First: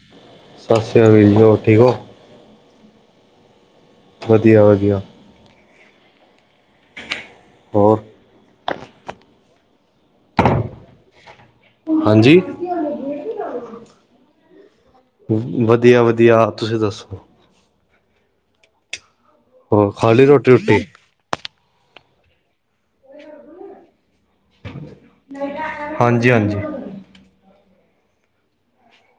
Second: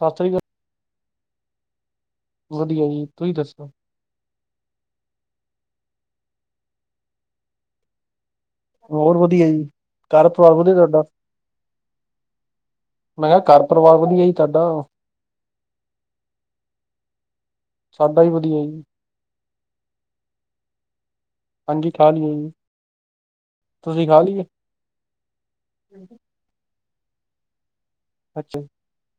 ਸਤਿ ਸ਼੍ਰੀ ਅਕਾਲ ਸਤਿ ਸ੍ਰੀ ਅਕਾਲ ਵੀਰ ਜੀ ਹੋਰ ਠੀਕ ਹੋ ਵਧੀਆ ਜੀ ਤੁਸੀਂ ਦੱਸੋ ਵਧੀਆ ਵਧੀਆ ਹੋਰ ਹੋਰ ਵਧੀਆ ਜੀ ਘਰ ਪਰਿਵਾਰ ਵਧੀਆ ਤੁਹਾਡਾ ਹਾਂਜੀ ਮੈਂ ਕਿਹਾ ਘਰ ਪਰਿਵਾਰ ਵਧੀਆ ਜੀ ਤੁਹਾਡਾ ਵਧੀਆ ਵਧੀਆ ਤੁਸੀਂ ਦੱਸੋ ਸਾਡਾ ਵੀ ਵਧੀਆ ਜੀ ਹੋਰ ਖਾਲੀ ਰੋਟੀ ਰੂਟੀ ਹਾਂਜੀ ਖਾ ਲਈ ਏ ਜੀ ਤੁਸੀਂ ਖਾ ਲਈ ਏ ਹਾਂਜੀ ਹਾਂਜੀ ਅੱਛਾ ਜੀ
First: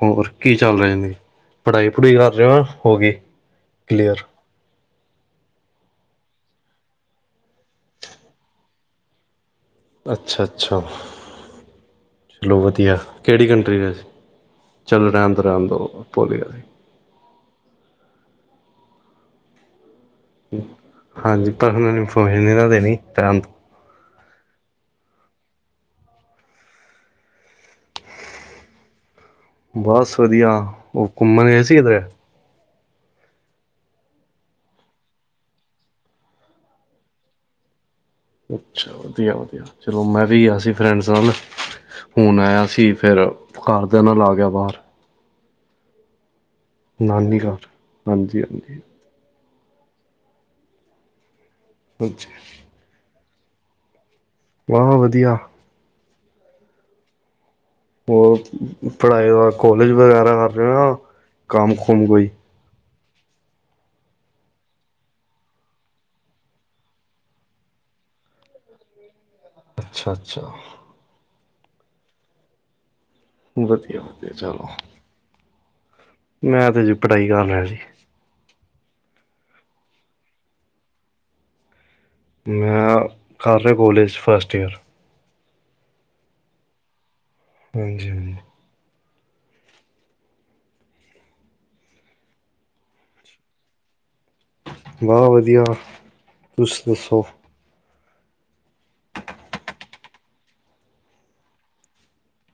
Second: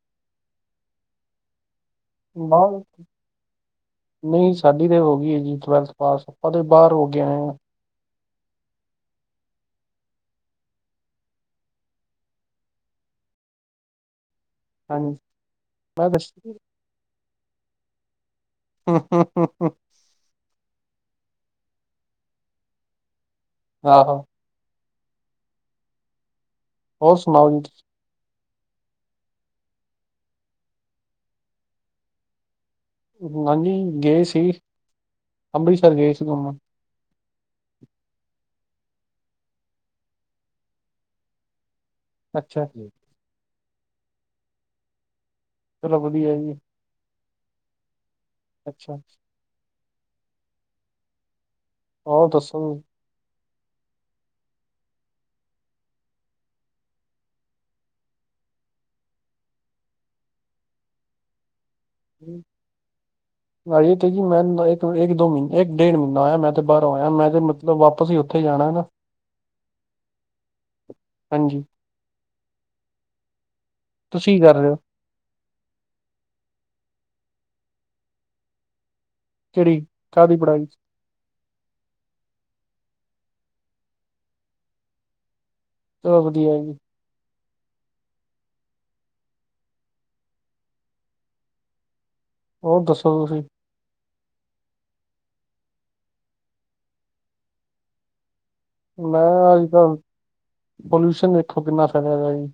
ਹੋਰ ਕੀ ਚੱਲ ਰਿਹਾ [unintelligible] ਪੜ੍ਹਾਈ ਪੜੂਈ ਕਰ ਰਹੇ ਹੋ ਬਾਹਰ ਹੋ ਗਈ ਕਲੀਅਰ ਨਹੀਂ ਸਾਡੀ ਤੇ ਹੋ ਗਈ ਹੈ ਜੀ ਟਵੈਲਥ ਪਾਸ ਆਪਾਂ ਤੇ ਬਾਹਰ ਹੋ ਗੇ ਆਏ ਹਾਂ ਅੱਛਾ ਅੱਛਾ ਸ਼ਲੋ ਵਧੀਆ ਕਿਹੜੀ ਕੰਟਰੀ ਦੇ ਵਿੱਚ ਚੱਲੋ ਹਾਂਜੀ ਰਹਿਣ ਦੋ ਰਹਿਣ ਦੋ ਮੈਂ ਭੂਲ ਦੱਸ ਗਿਆ ਸੀ ਹਾਂ ਹਾਂ ਹਾਂ ਹਾਂ ਹਾਂਜੀ ਪਰ [unintelligible] ਆਹੋ ਹੋਰ ਸੁਣਾਓ ਵੀਰ ਜੀ ਬਸ ਵਧੀਆ ਉਹ ਘੁੰਮਣ ਗਏ ਸੀ ਕਿੱਧਰੇ ਹਾਂਜੀ ਗਏ ਸੀ ਅੰਮ੍ਰਿਤਸਰ ਗਏ ਸੀ ਘੁੰਮਣ ਅੱਛਾ ਵਧੀਆ ਵਧੀਆ ਚਲੋ ਮੈਂ ਵੀ ਗਿਆ ਸੀ ਫਰੈਂਡਸ ਨਾਲ ਫੋਨ ਅੱਛਾ ਆਇਆ ਸੀ ਚਲੋ ਫੇਰ ਘਰਦਿਆਂ ਨਾਲ ਆ ਗਿਆ ਬਾਹਰ ਚਲੋ ਵਧੀਆ ਜੀ ਨਾਨੀ ਘਰ ਹਾਂਜੀ ਹਾਂਜੀ ਅੱਛਾ ਹਾਂਜੀ ਹੋਰ ਦੱਸੋ ਬਾ ਵਧੀਆ ਉਹ ਪੜ੍ਹਾਈ ਦਾ ਕੋਲੇਜ ਵਗੈਰਾ ਕਰ ਰਹੇ ਹੋ ਯਾ ਕੰਮ ਕੁਮ ਕੋਈ [inaudible] [unintelligible] ਇਕ ਦੋ ਮਹੀਨੇ ਇੱਕ ਡੇਢ ਮਹੀਨਾ ਹੋਇਆ ਮੈਂ ਤੇ ਬਾਹਰੋਂ ਆਇਆ ਮੈਂ ਤੇ ਬ ਵਾਪਸ ਹੀ ਉੱਥੇ ਜਾਣਾ ਵਾ ਅੱਛਾ ਅੱਛਾ ਹਾਂਜੀ ਵਧੀਆ ਵਧੀਆ ਤੁਸੀਂ ਕੀ ਕਰ ਚਲੋ ਰਹੇ ਹੋ ਮੈਂ ਤੇ ਜੀ ਪੜ੍ਹਾਈ ਕਰ ਰਿਆਂ ਸੀ ਕਿਹੜੀ ਚਾਹਦੀ ਪੜਾਈ ਚ ਮੈਂ ਕਰ ਰਿਹਾ ਕੋਲੇਜ ਫਸਟ ਈਅਰ ਚਲੋ ਵਧੀਆ ਹੈ ਜੀ ਹਾਂਜੀ ਹਾਂਜੀ ਹੋਰ ਦੱਸੋ ਤੁਸੀਂ ਬਾਹ ਵਧੀਆ ਤੁੱਸੀ ਦੱਸੋ ਮੈਂ ਅੱਜ ਕੱਲ੍ਹ ਪੋਲਿਊਸ਼ਨ ਦੇਖੋ ਕਿੰਨਾ ਫੈਲਿਆ [unintelligible] ਜੀ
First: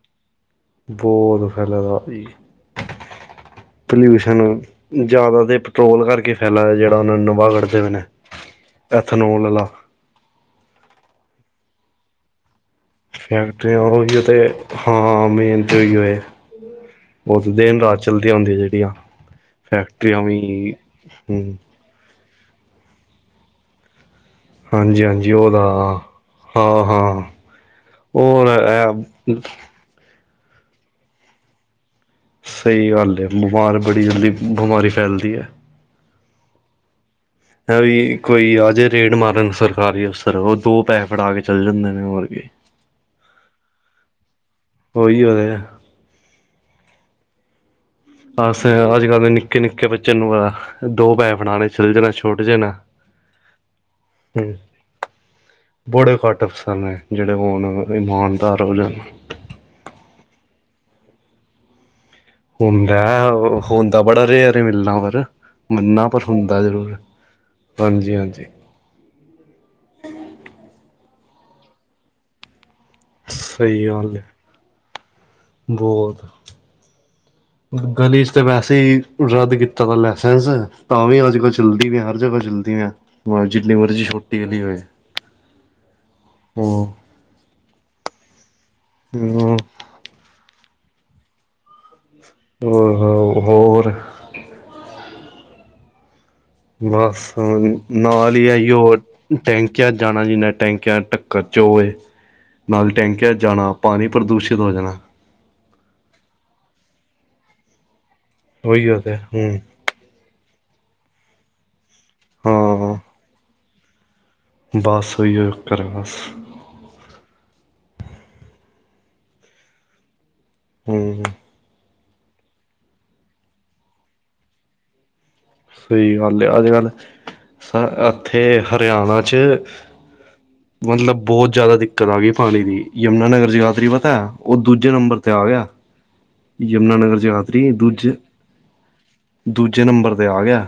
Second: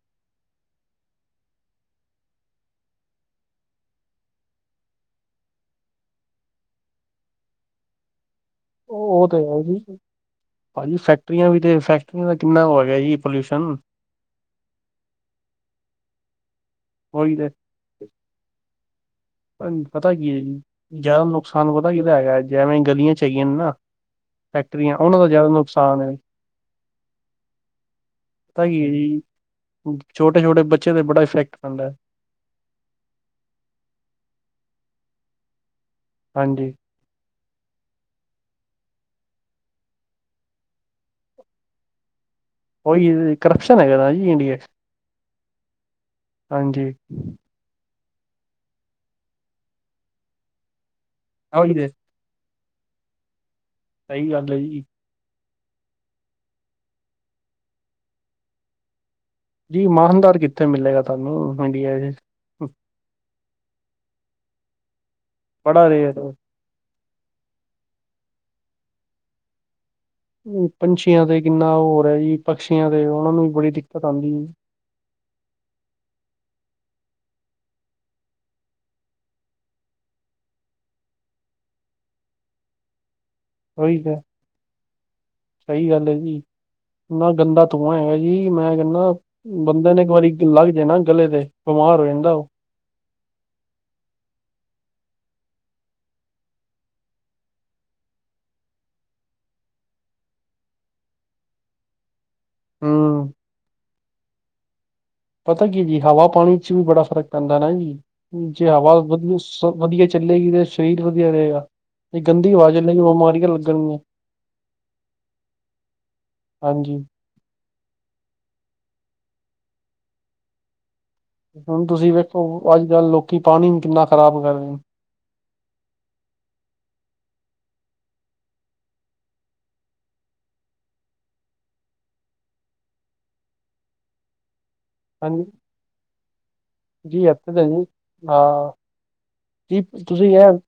ਬਹੁਤ ਫੈਲਿਆ ਦਾ ਜੀ ਪਲਿਊਸ਼ਨ ਜ਼ਿਆਦਾ ਤੇ ਪੈਟਰੋਲ ਕਰਕੇ ਫੈਲਾ ਜਿਹੜਾ ਉਹਨਾਂ ਨੂੰ ਨਵਾ ਕੱਢਦੇ [unintelligible] ਨੇ ਉਹ ਉਹ ਤੇ ਐਥਨੋਲ ਹੈ ਵਾਲਾ ਜੀ ਭਾਜੀ ਫੈਕਟਰੀਆਂ ਵੀ ਤੇ ਫੈਕਟਰੀਆਂ ਦਾ ਕਿੰਨਾ ਉਹ ਹੈ ਗਿਆ ਜੀ ਪੋਲਿਊਸ਼ਨ ਫੈਕਟਰੀਆਂ ਉਹੀ ਤੇ ਹਾਂ ਮੇਨ ਤੇ ਉਹੀਉ ਏ ਉਹੀ ਤੇ ਉਹ ਦਿਨ ਰਾਤ ਚਲਦੀਆਂ ਹੁੰਦੀਆਂ ਜਿਹੜੀਆਂ [unintelligible] ਪਤਾ ਫੈਕਟਰੀਆਂ ਕੀ ਹੈ ਜੀ ਵੀ ਜ਼ਿਆਦਾ ਹੂੰ ਨੁਕਸਾਨ ਪਤਾ ਕਿਹਦਾ ਹੈਗਾ ਜੇਵੇਂ ਗਲੀਆਂ ਚ ਹੇਗਿਆਂ ਨੇ ਨਾ ਫੈਕਟਰੀਆਂ ਹਾਂਜੀ ਉਹਨਾਂ ਦਾ ਹਾਂਜੀ ਜ਼ਿਆਦਾ ਉਹਦਾ ਨੁਕਸਾਨ ਹੈ ਹਾਂ ਹਾਂ ਹੋਰ ਪਤਾ ਐ ਕੀ ਹੈ ਜੀ ਛੋਟੇ ਛੋਟੇ ਬੱਚਿਆਂ ਤੇ ਬੜਾ ਇਫੈਕਟ ਪੈਂਦਾ ਹੈ ਸਹੀ ਗੱਲ ਹੈ ਬਿਮਾਰ ਬੜੀ ਜਲਦੀ ਬਿਮਾਰੀ ਫੈਲਦੀ ਹੈ ਹਾਂਜੀ ਹੈ ਵੀ ਕੋਈ ਆਜੇ ਰੇਡ ਮਾਰਨ ਸਰਕਾਰੀ ਅਫਸਰ ਉਹ ਦੋ ਪੈਹੇ ਫੜਾ ਕੇ ਚੱਲ ਜਾਂਦੇ ਨੇ ਹੋਰ ਕੀ ਉਹੀ ਕਰਪਸ਼ਨ ਹੈਗਾ ਜੀ ਇੰਡੀਆ 'ਚ ਉਹੀਉ ਦੇ ਹਾਂਜੀ ਅਸ ਅੱਜ ਕੱਲ ਦੇ ਨਿੱਕੇ-ਨਿੱਕੇ ਬੱਚੇ ਨੂੰ ਦੋ ਪੈਹੇ ਫੜਾ ਉਹੀ ਤੇ ਚਲੇ ਜਾਣਾ ਛੁਟ ਜਾਣਾ। ਸਈ ਗੱਲ ਹੂੰ, ਏ ਜੀ। ਬੜੇ ਘੱਟ ਅਫਸਰ ਨੇ ਜੇੜੇ ਹੁਣ ਇਮਾਨਦਾਰ ਹੋ ਜਾਣ। ਜੀ ਇਮਾਨਦਾਰ ਕਿੱਥੇ ਮਿਲੇਗਾ ਤੁਆਨੂੰ ਇੰਡੀਆ ਚ ਹੁੰਦਾ ਹੁਣ ਤਾ ਬੜਾ ਰੇਅਰ ਏ ਮਿਲਣਾ ਹੋਰ ਬੜਾ ਮਿਨਾ ਰੇਟ ਪਰ ਹੁੰ ਤਾ ਜ਼ਰੂਰ ਹਾਂਜੀ-ਹਾਂਜੀ। ਪੰਛੀਆਂ ਤੇ ਕਿੰਨਾ ਹੋਰ ਰਿਆ ਜੀ ਪਕਸ਼ੀਆਂ ਤੇ ਉਨਾ ਨੂੰ ਵੀ ਬੜੀ ਸਹੀ ਦਿੱਕਤ ਆਂਦੀ। ਹੋਰ [inaudible] ਗਲੀ 'ਚ ਤੇ ਵੈਸੇ ਈ ਰੱਦ ਕੀਤਾ ਦਾ ਲਾਇਸੈਂਸ ਤਾਂ ਵੀ ਅੱਜ ਕੱਲ ਚੱਲਦੀ ਵੀ ਹਰ ਜਗ੍ਹਾ ਚੱਲਦੀ ਹੋਰ ਜਿੰਨੀ ਉਹੀ ਮਰਜ਼ੀ ਤੇ ਛੋਟੀ ਗਲੀ ਹੋਏ ਸਹੀ ਗੱਲ ਹੈ ਜੀ ਹੋਰ ਇੰਨਾ ਗੰਦਾ ਧੂੰਆ ਹੈਗਾ ਜੀ ਮੈਂ ਕੈਂਣਾ ਬੰਦੇ ਨੇ ਇੱਕ ਵਾਰੀ ਲੱਗ ਜਾਏ ਨਾ ਗਲੇ ਤੇ ਬਿਮਾਰ ਹੋ ਜਾਂਦਾ ਓ ਹੋਰ ਬਸ ਹੁਣ ਨਾਲ ਈ ਅਈਉ ਏ। ਟੈਂਕੀਆਂ ਜਾਣਾ ਜਿਨਾ ਟੈਂਕੀਆਂ ਟੱਕਰ 'ਚ ਓ ਏ। ਨਾਲ ਹੂੰ ਟੈਂਕਿਆਂ 'ਚ ਜਾਣਾ ਪਾਣੀ ਪ੍ਰਦੂਸ਼ਿਤ ਹੋ ਜਾਣਾ। ਪਤਾ ਕੀ ਜੀ ਹਵਾ ਪਾਣੀ 'ਚ ਵੀ ਬੜਾ ਫਰਕ ਪੈਂਦਾ ਨਾ ਜੀ ਜੇ ਉਹੀ ਹਵਾ ਗੱਲ ਹੈ ਵਧੀ ਹੂੰ ਸਭ ਵਧੀਆ ਚੱਲੇਗੀ ਤੇ ਸਰੀਰ ਵਧੀਆ ਰਏਗਾ ਤੇ ਗੰਦੀ ਹਵਾ ਹਾਂ ਚੱਲੇਗੀ ਬਿਮਾਰੀਆਂ ਲੱਗਣਗੀਆਂ। ਬਸ ਉਹੀਓ ਫਿਰ ਬਸ ਹਾਂਜੀ ਹੂੰ ਹੁਣ ਤੁਸੀਂ ਵੇਖੋ ਅੱਜ ਕੱਲ੍ਹ ਲੋਕੀ ਪਾਣੀ ਕਿੰਨਾ ਖ਼ਰਾਬ ਕਰ ਰਏ ਨੇ। ਸਈ ਗੱਲ ਏ ਅੱਜ ਕੱਲ੍ਹ ਸਾ ਇੱਥੇ ਹਰਿਆਣਾ 'ਚ ਮਤਲਬ ਬੋਤ ਜਾਦਾ ਦਿੱਕਤ ਆ ਗਈ ਪਾਣੀ ਦੀ ਯਮੁਨਾ ਨਗਰ ਜਗਾਦਰੀ ਪਤਾ ਓ ਦੂਜੇ ਨੰਬਰ ਤੇ ਹਾਂਜੀ ਆ ਗਿਆ। ਯਮੁਨਾਨਗਰ ਜੀ ਇੱਥੇ ਤਾਂ ਜਗਾਧਰੀ ਜੀ ਹਾਂ ਦੂਜੇ-ਦੂਜੇ ਨੰਬਰ ਤੇ ਆ ਗਿਆ।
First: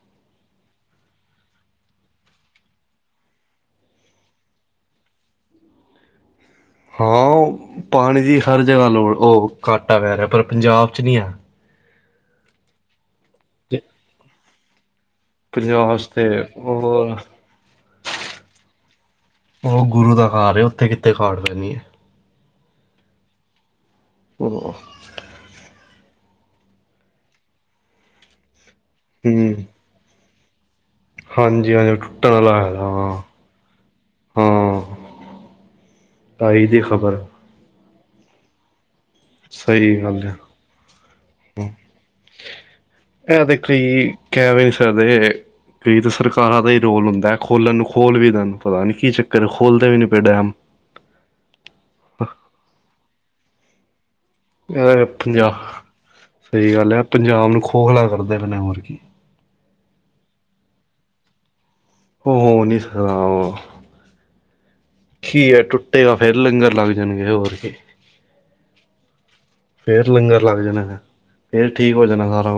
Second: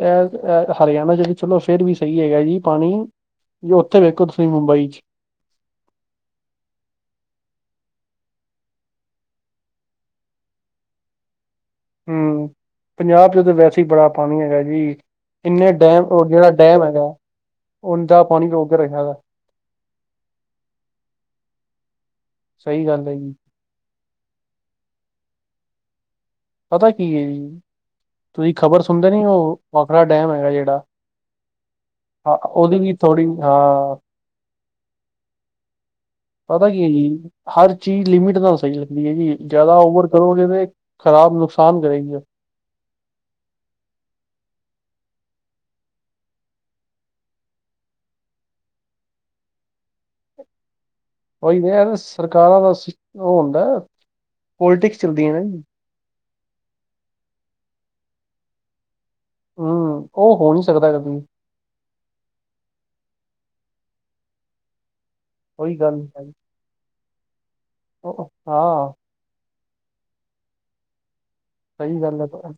ਐ-ਐ ਹਰਿਆਣਾ 'ਚ ਚਲੋ ਫਿਰ ਵੀ ਸਈ ਹੈਗਾ ਜੀ ਪਾਣੀ ਜੀ ਉੱਥੇ ਵੇਖੋ ਤੁਸੀਂ ਮੁੰਬਈ 'ਚ ਹਾਂ ਪਾਣੀ ਦੀ ਹਰ ਜਗ੍ਹਾ ਲੋੜ ਓ ਘਾਟਾ ਪੈ ਰਿਆ ਪਰ ਪੰਜਾਬ 'ਚ ਨਈ ਹੈ। ਹੂੰ ਪੰਜਾਬ 'ਚ ਤਾਂ ਵੈਸੇ ਈ ਬੜਾ ਪਾਣੀ ਹੈਗਾ ਜੀ ਇੰਨੇ ਪੰਜਾਬ ਡੈਮ ਜੇੜਾ ਡੈਮ ਹੈਗਾ। ਉਹਦਾ ਪਾਣੀ ਰੋਕ ਕੇ ਰੱਖਿਆ ਵਾ। ਓ ਗੁਰੂ ਦਾ ਘਰ ਉੱਥੇ ਕਿਥੇ ਖਾੜ ਪੈਣੀ ਏ। ਸਈ ਗੱਲ ਏ ਜੀ। ਓ ਪਤਾ ਕੀ ਏ ਜੀ ਤੁਸੀਂ ਖ਼ਬਰ ਸੁਣਦੇ ਨੀ ਓ ਭਾਖਰਾ ਡੈਮ ਹੈਗਾ ਜੇੜਾ ਹਾਂਜੀ ਹਾਂਜੀ ਟੁੱਟਣ ਹਾ ਵਾਲਾ ਉਦੀ ਹੈਗਾ ਵੀ ਹਾਂ ਥੋੜ੍ਹੀ ਆ। ਹਾਂ। ਆਈ ਪਤਾ ਦੀ ਕੀ ਏ ਖ਼ਬਰ ਜੀ ਹਰ ਚੀਜ਼ ਲਿਮਿਟ ਨਾਲ ਸਈ ਹੋ ਸਕਦੀ ਜੀ। ਜਾਦਾ ਸਹੀ ਓਵਰ ਗੱਲ ਹੈ ਕਰੋਗੇ ਨਾ ਖਰਾਬ ਨੁਕਸਾਨ ਕਰੇਗੀ। ਇਹ ਦੇ ਕਈ ਕੈ ਰਏ ਸਦੇ ਕਈ ਤਾਂ ਸਰਕਾਰਾਂ ਦਾ ਈ ਰੋਲ ਹੁੰਦਾ ਖੋਲਨ ਨੂੰ ਖੋਲ੍ਹ ਵੀ ਦੇਨ ਪਤਾ ਨੀਂ ਕੀ ਚੱਕਰ ਖੋਲਦੇ ਵੀ ਨੀਂ ਪਏ ਡੈਮ ਉਈ ਤੇ ਨਈ ਯ ਸਰਕਾਰਾਂ ਦਾ ਉਹ ਹੁੰਦਾ ਏਨਾਂ ਪੋਲੀਟਿਕਸ ਨੇ ਚੱਲਦੀ ਹੈ ਨਾ ਪੰਜਾਬ, ਜੀ ਸਈ ਗੱਲ ਐ, ਪੰਜਾਬ ਨੂੰ ਖੋਖਲਾ ਕਰਦੇ ਨੇ ਹੋਰ ਕੀ ਹੂੰ, ਓ ਹੋ ਨੀਂ ਸਕਦਾ ਕਦੀ। ਉਹ ਹੋ ਨਹੀਂ ਸਕਦਾ। ਕੀ ਏ ਉਹੀ ਗੱਲ ਟੁੱਟੇਗਾ, ਫੇਰ ਲੰਗਰ ਲੱਗ ਜਾਨਗੇ ਹੋਰ ਕੀ। ਉ, ਹਾਂ ਫੇਰ ਲੰਗਰ ਲੱਗ ਜਾਨੇ ਨੇ। ਸਈ ਗੱਲ ਏ,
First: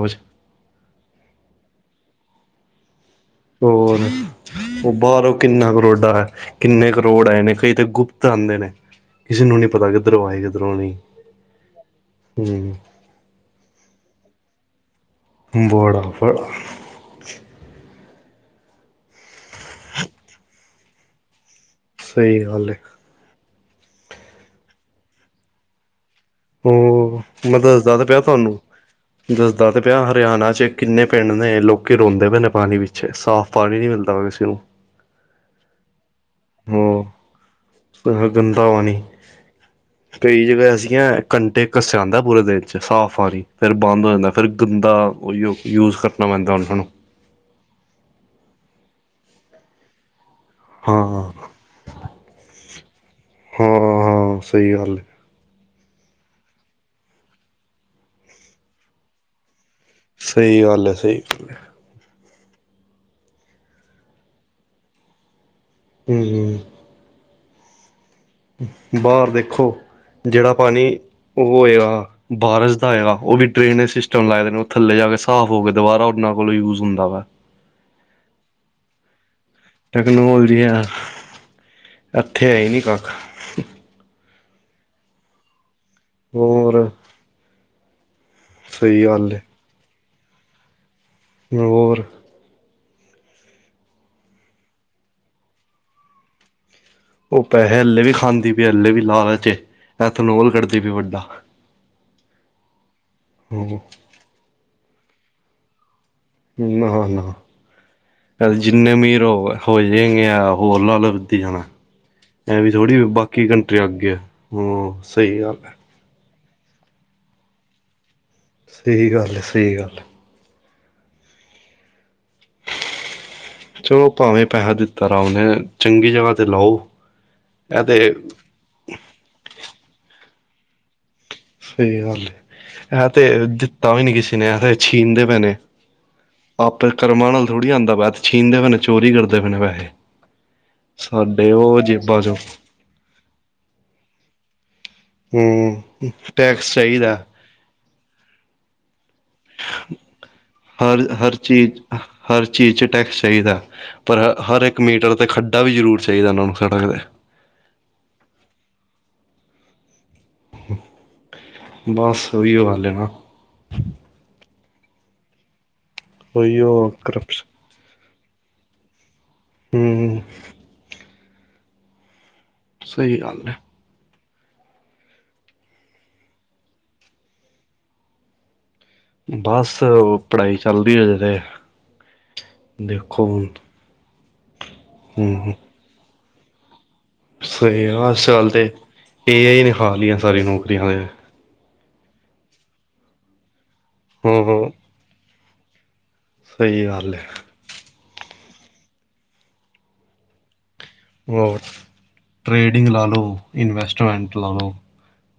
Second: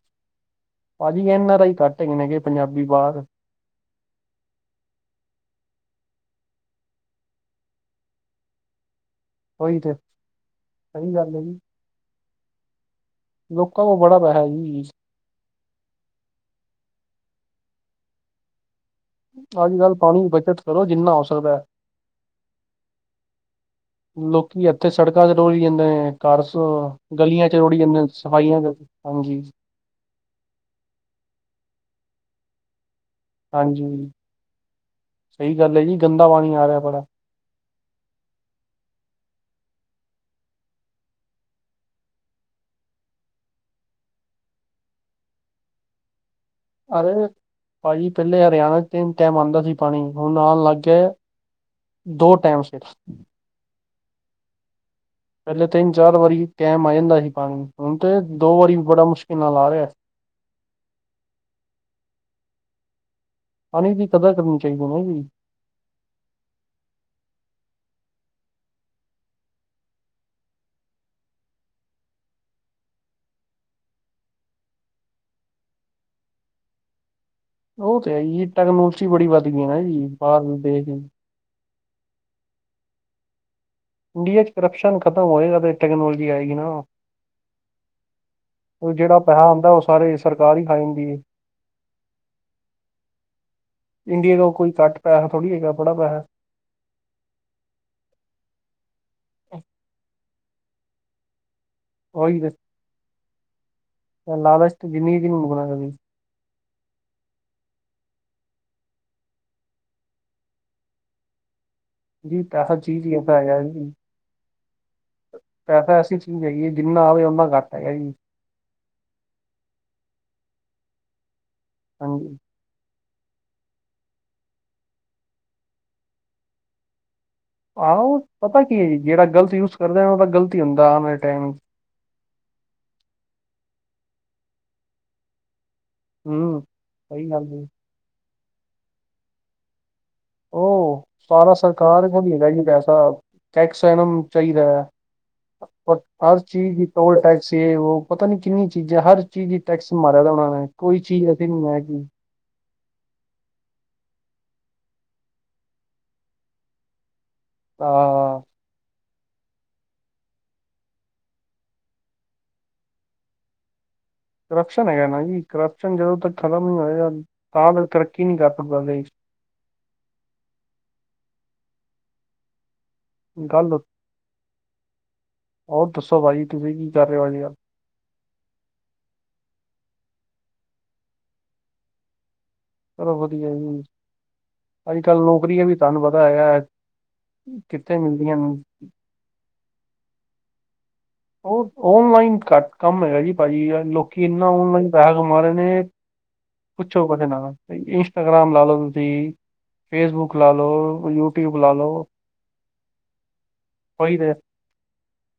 ਭਾਜੀ ਐਨ ਆਰ ਆਈ ਘੱਟ ਹੈਗੇ ਨੇ ਪੰਜਾਬੀ ਬਾਹਰ ਹੋਰ ਉ ਬਾਰੋ ਕਿੰਨਾ ਕਰੋਡਾ ਐ, ਕਿੰਨੇ ਕਰੋੜ ਆਏ ਨੇ ਕਈ ਤਾਂ ਗੁਪਤ ਆਂਦੇ ਨੇ। ਕਿਸੇ ਨੂੰ ਨੀ ਉਹੀ ਪਤਾ ਤੇ ਕਿੱਧਰ ਆਏ ਕਿਧਰੋਂ ਨੀ, ਸਹੀ ਗੱਲ ਹੈ ਜੀ ਹੂੰ ਲੋਕਾਂ ਕੋਲ ਬੜਾ ਪੈਹਾ ਜੀ। ਬੜਾ -ਬੜਾ। ਅੱਜ -ਕੱਲ੍ਹ ਪਾਨੀ ਦੀ ਬੱਚਤ ਕਰੋ, ਜਿੰਨਾ ਹੋ ਸਕਦਾ। ਸਈ ਗੱਲ ਏ। ਲੋਕੀ ਇੱਥੇ ਸੜਕਾਂ ਚ ਰੋੜ੍ਹੀ ਜਾਂਦੇ ਨੇ ਘਰ ਸ ਗਲੀਆਂ ਉਹ 'ਚ ਮੈਂ ਰੋੜੀ ਦੱਸਦਾ ਜਾਂਦੇ, ਤਾਂ ਪਿਆ ਤੁਹਾਨੂੰ ਸਫਾਈਆਂ ਚ, ਹਾਂਜੀ। ਦੱਸਦਾ ਤੇ ਹਰਿਆਨਾ 'ਚ ਕਿੰਨੇ ਪਿੰਡ ਨੇ ਲੋਕ ਰੋਂਦੇ ਪਏ ਨੇ ਪਾਨੀ ਪਿੱਛੇ, ਸਾਫ਼ ਪਾਨੀ ਨੀਂ ਮਿਲਦਾ ਪਿਆ ਕਿਸੇ ਨੂੰ ਸਈ ਗੱਲ ਏ ਜੀ, ਗੰਦਾ ਪਾਨੀ ਆ ਰਿਆ ਬੜਾ। ਬੜਾ ਗੰਦਾ ਪਾਨੀ [inaudible] ਕਈ ਜਗਾ ਐਸੀਆਂ ਘੰਟੇ ਇਕ ਅਸਤੇ ਆਂਦਾ ਪੂਰੇ ਦਿਨ 'ਚ ਸਾਫ ਪਾਣੀ, ਫਿਰ ਬੰਦ ਹੋ ਜਾਂਦਾ, ਫਿਰ ਗੰਦਾ ਉਈਓ ਯੂਜ਼ ਕਰਨਾ ਪੈਂਦਾ ਓਨਾਂ ਨੂੰ। ਅਰੇ ਭਾਜੀ ਪਹਿਲੇ ਹਰਿਆਨਾ ਚ ਤਿੰਨ ਟੈਮ ਆਂਦਾ ਸੀ ਪਾਣੀ, ਹੁਨ ਆਨ ਲੱਗ ਹਾਂ ਗਏ ਦੋ ਟੈਮ ਸਿਰਫ। ਹਾਂ -ਹਾਂ ਸਈ ਗੱਲ ਏ। ਪਹਲੇ ਤਿੰਨ -ਚਾਰ ਵਾਰੀ ਟੈਮ ਆ ਜਾਂਦਾ ਸੀ ਪਾਣੀ, ਹੁਨ ਤੇ ਦੋ ਵਾਰੀ ਬੜਾ ਮੁਸ਼ਕਿਲ ਨਾਲ ਆ ਰੈਆ। ਸਹੀ ਗੱਲ ਏ, ਸਈ ਗੱਲ ਏ। ਪਾਣੀ ਦੀ ਕਦਰ ਕਰਨੀ ਚਾਹੀਦੀ ਹਨਾਂ ਜੀ। ਹੂੰ -ਹੂੰ ਬਾਰ ਦੇਖੋ ਜੈੜਾ ਪਾਣੀ, ਉਹ ਹੋਏਗਾ ਬਾਰਸ਼ ਦਾ ਹੋਏਗਾ ਓ ਵੀ ਡਰੇਨੇਜ ਸਿਸਟਮ ਲਾਏ ਨੇ, ਉ ਥੱਲੇ ਜਾ ਕੇ ਸਾਫ਼ ਹੋ ਕੇ ਦੁਬਾਰਾ ਉਹਨਾਂ ਕੋਲੋਂ ਯੂਜ ਹੁੰਦਾ ਵਾ। ਉਹ ਤੇ ਹੈ ਜੀ, ਟੈਕਨੋਲੋਜੀ ਬੜੀ ਵੱਧ ਗਈ ਹੈ ਨਾ ਜੀ, ਬਾਹਰ ਟੈਕਨੋਲੋਜੀ ਹੈ ਦੇਸ਼ ਇੱਥੇ ਏ ਨੀਂ ਕੱਖ। ਇੰਡੀਆ ਚ ਕਰਪਸ਼ਨ ਖਤਮ ਹੋਏਗਾ ਤੇ ਟੈਕਨੋਲੋਜੀ ਆਏਗੀ ਨਾ। ਹੋਰ ਸਹੀ ਜੈੜਾ ਗੱਲ ਏ ਪੈਹਾ ਆਂਦਾ ਓ ਸਾਰੇ ਸਰਕਾਰ ਈ ਖਾ ਜਾਂਦੀ ਏ। ਹੋਰ? ਇੰਡੀਆ ਤੋਂ ਕੋਈ ਘਟ ਪੈਹਾ ਥੋੜ੍ਹੀ ਹੈਗਾ, ਬੜਾ ਪੈਹਾ। ਉ ਪੈਹੇ ਹੱਲੇ ਵੀ ਖਾਂਦੀ ਪਈ ਏ, ਹਲੇ ਵੀ ਲਾਲਚ ਏ ਐਥਨੋਲ ਕਦੀ ਪਈ ਵੱਡਾ। ਓਈ ਤੇ। ਹੂੰ ਲਾਲਚ ਤੇ ਜ਼ਿੰਦਗੀ ਚ ਨੀ ਮੁਕਨਾ ਕਦੀ। ਨਾ- ਨਾ ਏ ਜਿੰਨੇ ਅਮੀਰ ਹੋ -ਹੋ ਜਾਏਗੇ, ਆ ਹੋਰ ਲਾਲਚ ਵੱਧੀ ਜਾਣਾ। ਜੀ ਐਵੇ ਵੀਂ ਪੈਸਾ ਥੋੜੀ ਚੀਜ਼ ਹੀ ਐਸਾ ਬਾਕੀ ਹੈਗਾ ਜੀ ਕੰਟਰੀਆਂ ਅੱਗੇ ਏ, ਹੂੰ ਸਈ ਗੱਲ ਏ। ਨਈ ਜਿੰਨਾ ਆਵੇ ਓਨਾ ਕੱਟ ਹੈਗਾ ਜੀ। ਸਈ ਗੱਲ ਐ-ਸਈ ਗੱਲ ਐ। ਹਾਂਜੀ। ਚਲੋ ਪਾਵੇਂ ਪੈਹਾ ਦਿੱਤਾ ਰਾ ਓਨੇ ਚੰਗੀ ਜਗ੍ਹਾ ਤੇ ਲਾਓ। ਇਹ ਤੇ ਆਹੋ ਪਤਾ ਕੀ ਏ ਜੀ ਜੇੜਾ ਗਲਤ ਯੂਜ ਕਰਦਾ ਓਦਾ ਗ਼ਲਤ ਈ ਹੁੰਦਾ ਆਣ ਵਾਲੇ ਟਾਈਮ ਸਈ ਗੱਲ ਏ ਐ ਤੇ ਦਿੱਤਾ ਵੀ ਨੀ ਕਿਸੇ ਨੇ ਐ ਤੇ ਛੀਨਦੇ ਪੇ ਨੇ ਹੂੰ। ਆਪੇ ਸਹੀ ਕਰਮਾਂ ਗੱਲ ਨਾਲ ਜੀ ਥੋੜੀ ਆਂਦਾ ਪਯਾ ਐ ਤੇ ਛਿਨਦੇ ਪਏ ਨੇ ਚੋਰੀ ਕਰਦੇ ਪਏ ਨੇ ਪੈਹੇ। ਓ ਸਾਰਾ ਸਰਕਾਰ ਥੋੜੀ ਲੈਜਾਏਗੀ ਪੈਸਾ ਟੈਕਸ ਓਨਾਂ ਨੂੰ ਚਾਇਦਾ ਹੂੰ ਹਰ ਟੈਕਸ ਚੀਜ਼ ਦੀ ਚਾਹੀਦਾ ਟੋਲ ਟੈਕਸ ਤੇ ਵੋ ਪਤਾ ਨੀ ਕਿੰਨੀਆਂ ਚੀਜ਼ਾਂ ਹਰ ਚੀਜ਼ ਚ ਟੈਕਸ ਮਾਰਿਆ ਦਾ ਓਨਾਂ ਨੇ ਕੋਈ ਹਰ ਹਰ ਐਸੀ ਨਹੀਂ ਚੀਜ਼ ਹੈ ਚ ਕਿ ਹਰ ਚੀਜ਼ ਚ ਟੈਕਸ ਚਾਇਦਾ ਪਰ ਹ ਹਰ ਇੱਕ ਮੀਟਰ ਤੇ ਖੱਡਾ ਵੀ ਜ਼ਰੂਰ ਚਾਇਦਾ ਏਨਾਂ ਨੂੰ ਸੜਕ ਤੇ ਹਾਂ। ਬਸ ਓਇਓ ਗੱਲ ਏ ਨਾ ਕਰਪਸ਼ਨ ਹੈਗਾ ਨਾ ਜੀ ਕਰਪਸ਼ਨ ਜਦੋਂ ਤੱਕ ਖ਼ਤਮ ਨੀ ਉਹੀਓ ਹੋਏਗਾ ਕਰਪਸ਼ਨ ਤਾਂ ਤਕ ਤਰੱਕੀ ਨੀ ਕਰ ਸਕਦਾ ਦੇਸ਼। ਹੂੰ ‌। ਸਹੀ ਹੈ ਗੱਲ, ਹੋਰ ਦੱਸੋ ਪਾਜੀ ਤੁਸੀਂ ਕੀ ਕਰ ਰੇ ਓ ਅਜ-ਕੱਲ- ਬਸ ਪੜ੍ਹਾਈ ਚੱਲ ਰੀ ਹਜੇ ਤੇ ਚਲੋ ਦੇਖੋ ਹੁਣ ਵਧੀਆ ਜੀ ਅੱਜ-ਕੱਲ ਹੂੰ ਨੌਕਰੀਆਂ ਵੀ ਤੁਆਨੂੰ ਪਤਾ ਹੈਗਾ ਸਹੀ ਕਿੱਥੇ ਆ ਮਿਲਦੀਆਂ ਅੱਜ-ਚੱਲ ਨੇ ਤੇ ਏ ਆਈ ਨੇ ਖਾ ਲੀਆਂ ਸਾਰੀ ਨੌਕਰੀਆਂ ਤੇ ਔਫ ਔਫਲਾਈਨ ਘੱਟ ਕੰਮ ਹੈਗਾ ਜੀ ਪਾਜੀ ਲੋਕੀ ਹੂੰ ਏਨਾ ਹੂੰ ਔਨਲਾਈਨ ਪੈਹਾ ਕਮਾ ਰੇ ਨੇ ਸਹੀ ਪੁੱਛੋ ਗੱਲ ਕੁਛ ਹੈ ਨਾ ਇੰਸਟਾਗ੍ਰਾਮ ਲਾਲੋ ਤੁਸੀਂ ਫੇਸਬੁੱਕ ਲਾਲੋ ਹੋਰ ਟ੍ਰੇਡਿੰਗ ਲਾਲੋ ਓਈ ਤੇ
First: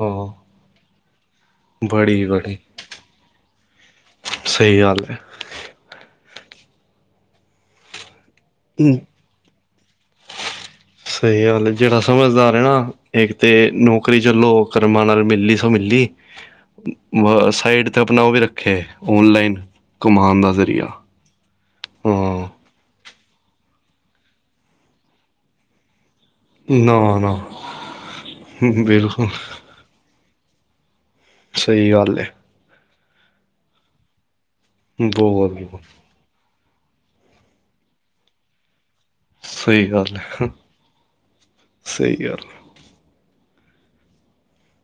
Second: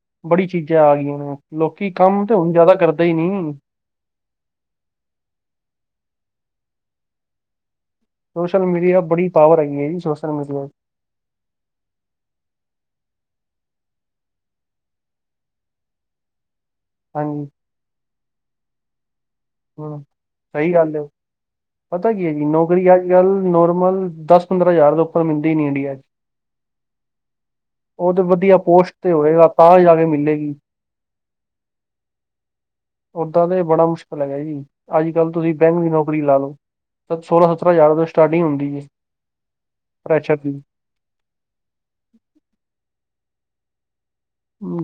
ਹਾਂ ਬੜੀ ਚੀਜ਼ਾਂ ਆ ਗਈਆਂ ਨੇ। ਲੋਕੀ ਬੜੀ ਕੰਮ ਤੇ ਹੁਣ ਜਾਦਾ ਕਰਦੇ ਈ ਨੀ। ਸਈ ਗੱਲ ਏ। ਸੋਸ਼ਲ ਮੀਡੀਆ ਬੜੀ ਪਾਵਰ ਹੈਗੀ ਏ ਜੀ ਸੋਸ਼ਲ ਮੀਡੀਆ ਸਈ ਗੱਲ ਏ ਜੇੜਾ ਸਮਝਦਾਰ ਏ ਨਾ ਇੱਕ ਤੇ ਨੌਕਰੀ ਚਲੋ ਕਰਮਾ ਨਾਲ ਮਿਲੀ ਸੋ ਮਿਲੀ [inaudible] ਹਾਂਜੀ ਸਾਇਡ ਤੇ ਆਪਣਾ ਓ ਵੀ ਰੱਖੇ ਵੂਲਲਾਈਨ ਹੂੰ ਸਈ ਗੱਲ ਏ ਪਤਾ ਕੀ ਏ ਜੀ ਹਾਂ ਨੋ ਅੱਜ-ਕੱਲ ਨੋਰਮਲ ਦਸ-ਪੰਦਰਾਂ ਹਜ਼ਾਰ ਦੇ ਉੱਪਰ ਮਿਲਦੀ ਈ ਨੀ ਇੰਡੀਆ ਚ ਨਾ ਨਾ ਓ ਤੇ ਵਧੀਆ ਪੋਸਟ ਤੇ ਬਿਲਕੁਲ ਹੋਏਗਾ ਤਾਂ ਈ ਜਾ ਕੇ ਮਿਲੇਗੀ। ਸਈ ਗੱਲ ਏ। ਓਦਾਂ ਤੇ ਬੜਾ ਮੁਸ਼ਕਿਲ ਹੈਗਾ ਜੀ ਅੱਜ-ਕੱਲ ਤੁਸੀਂ ਬਹੁਤ ਬੈਂਕ ਦੀ ਨੌਕ ਲੀ ਲਾਲੋ ਸੋਲਾਂ-ਸਤਰਾਂ ਹਜ਼ਾਰ ਤੋ ਸਟਾਰਟਿੰਗ ਹੁੰਦੀ ਜੇ। ਸਈ ਗੱਲ ਏ-ਸਈ ਗੱਲ ਏ।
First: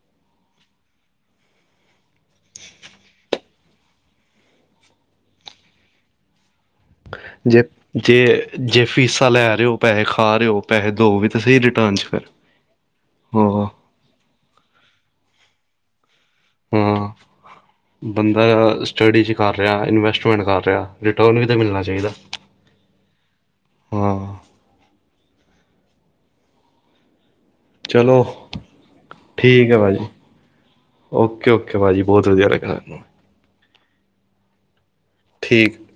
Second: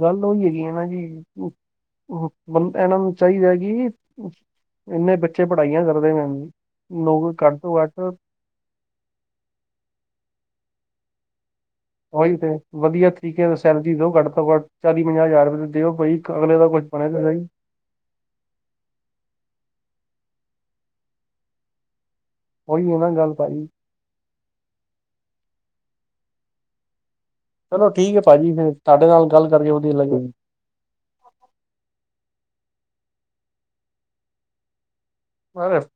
ਗੱਲ ਓਈ ਹੈਗੀ ਏ ਨਾ ਜੀ ਬ ਮਤਲਬ ਏਨਾਂ ਨੂੰ ਚਾਇਦਾ ਕਿ ਏਨੇ ਬੱਚੇ ਪੜ੍ਹਾਈਆਂ ਕਰਦੇ ਨੇ ਜੀ ਨੌਕਰੀ ਕੱਟ ਜੇ ਤੋਂ ਕੱਟ ਜੇ ਜੇ ਫੀਸਾਂ ਲੈ ਰੇ ਓ ਪੈਹੇ ਖਾ ਰੇ ਹੋ ਪੈਹੇ ਦੋ ਵੀ ਤੇ ਸਈ ਓਈ ਤੇ ਵਧੀਆ ਤਰੀਕੇ ਐ ਸੈਲਰੀ ਦੋ ਕੱਟ ਤੋਂ ਕੱਟ ਚਾਲੀ- ਪੰਜਾਹ ਹਜ਼ਾਰ ਰੁਪੇ ਦਿਓ ਬਈ। ਅਗਲੇ ਦਾ ਕੁੱਛ ਹਾਂ ਬਣੇ ਤਾਂ ਸਈ। ਬੰਦਾ ਸਟੱਡੀ ਚ ਕਰ ਰੇਆ ਇਨਵੈਸਟਮੈਂਟ ਕਰ ਰੇਆ ਰਿਟਰਨ ਵੀ ਤੇ ਮਿਲਣਾ ਚਾਇਦਾ। ਓਇਓ ਏ ਨਾ ਗੱਲ ਸਾਰੀ। ਚਲੋ ਠੀਕੈ ਪਾਜੀ, ਫੇਰ ਤਾਡੇ ਨਾਲ ਗੱਲ ਕਰਕੇ ਵਦੀਆ ਲੱਗੇਆ ਜੀ। ਓਕੇ-ਓਕੇ ਪਾਜੀ ਬੋਤ ਵਦੀਆ ਲਗੇਆ ਹਾਨੂੰ। ਬ ਠੀਕ [unintelligible]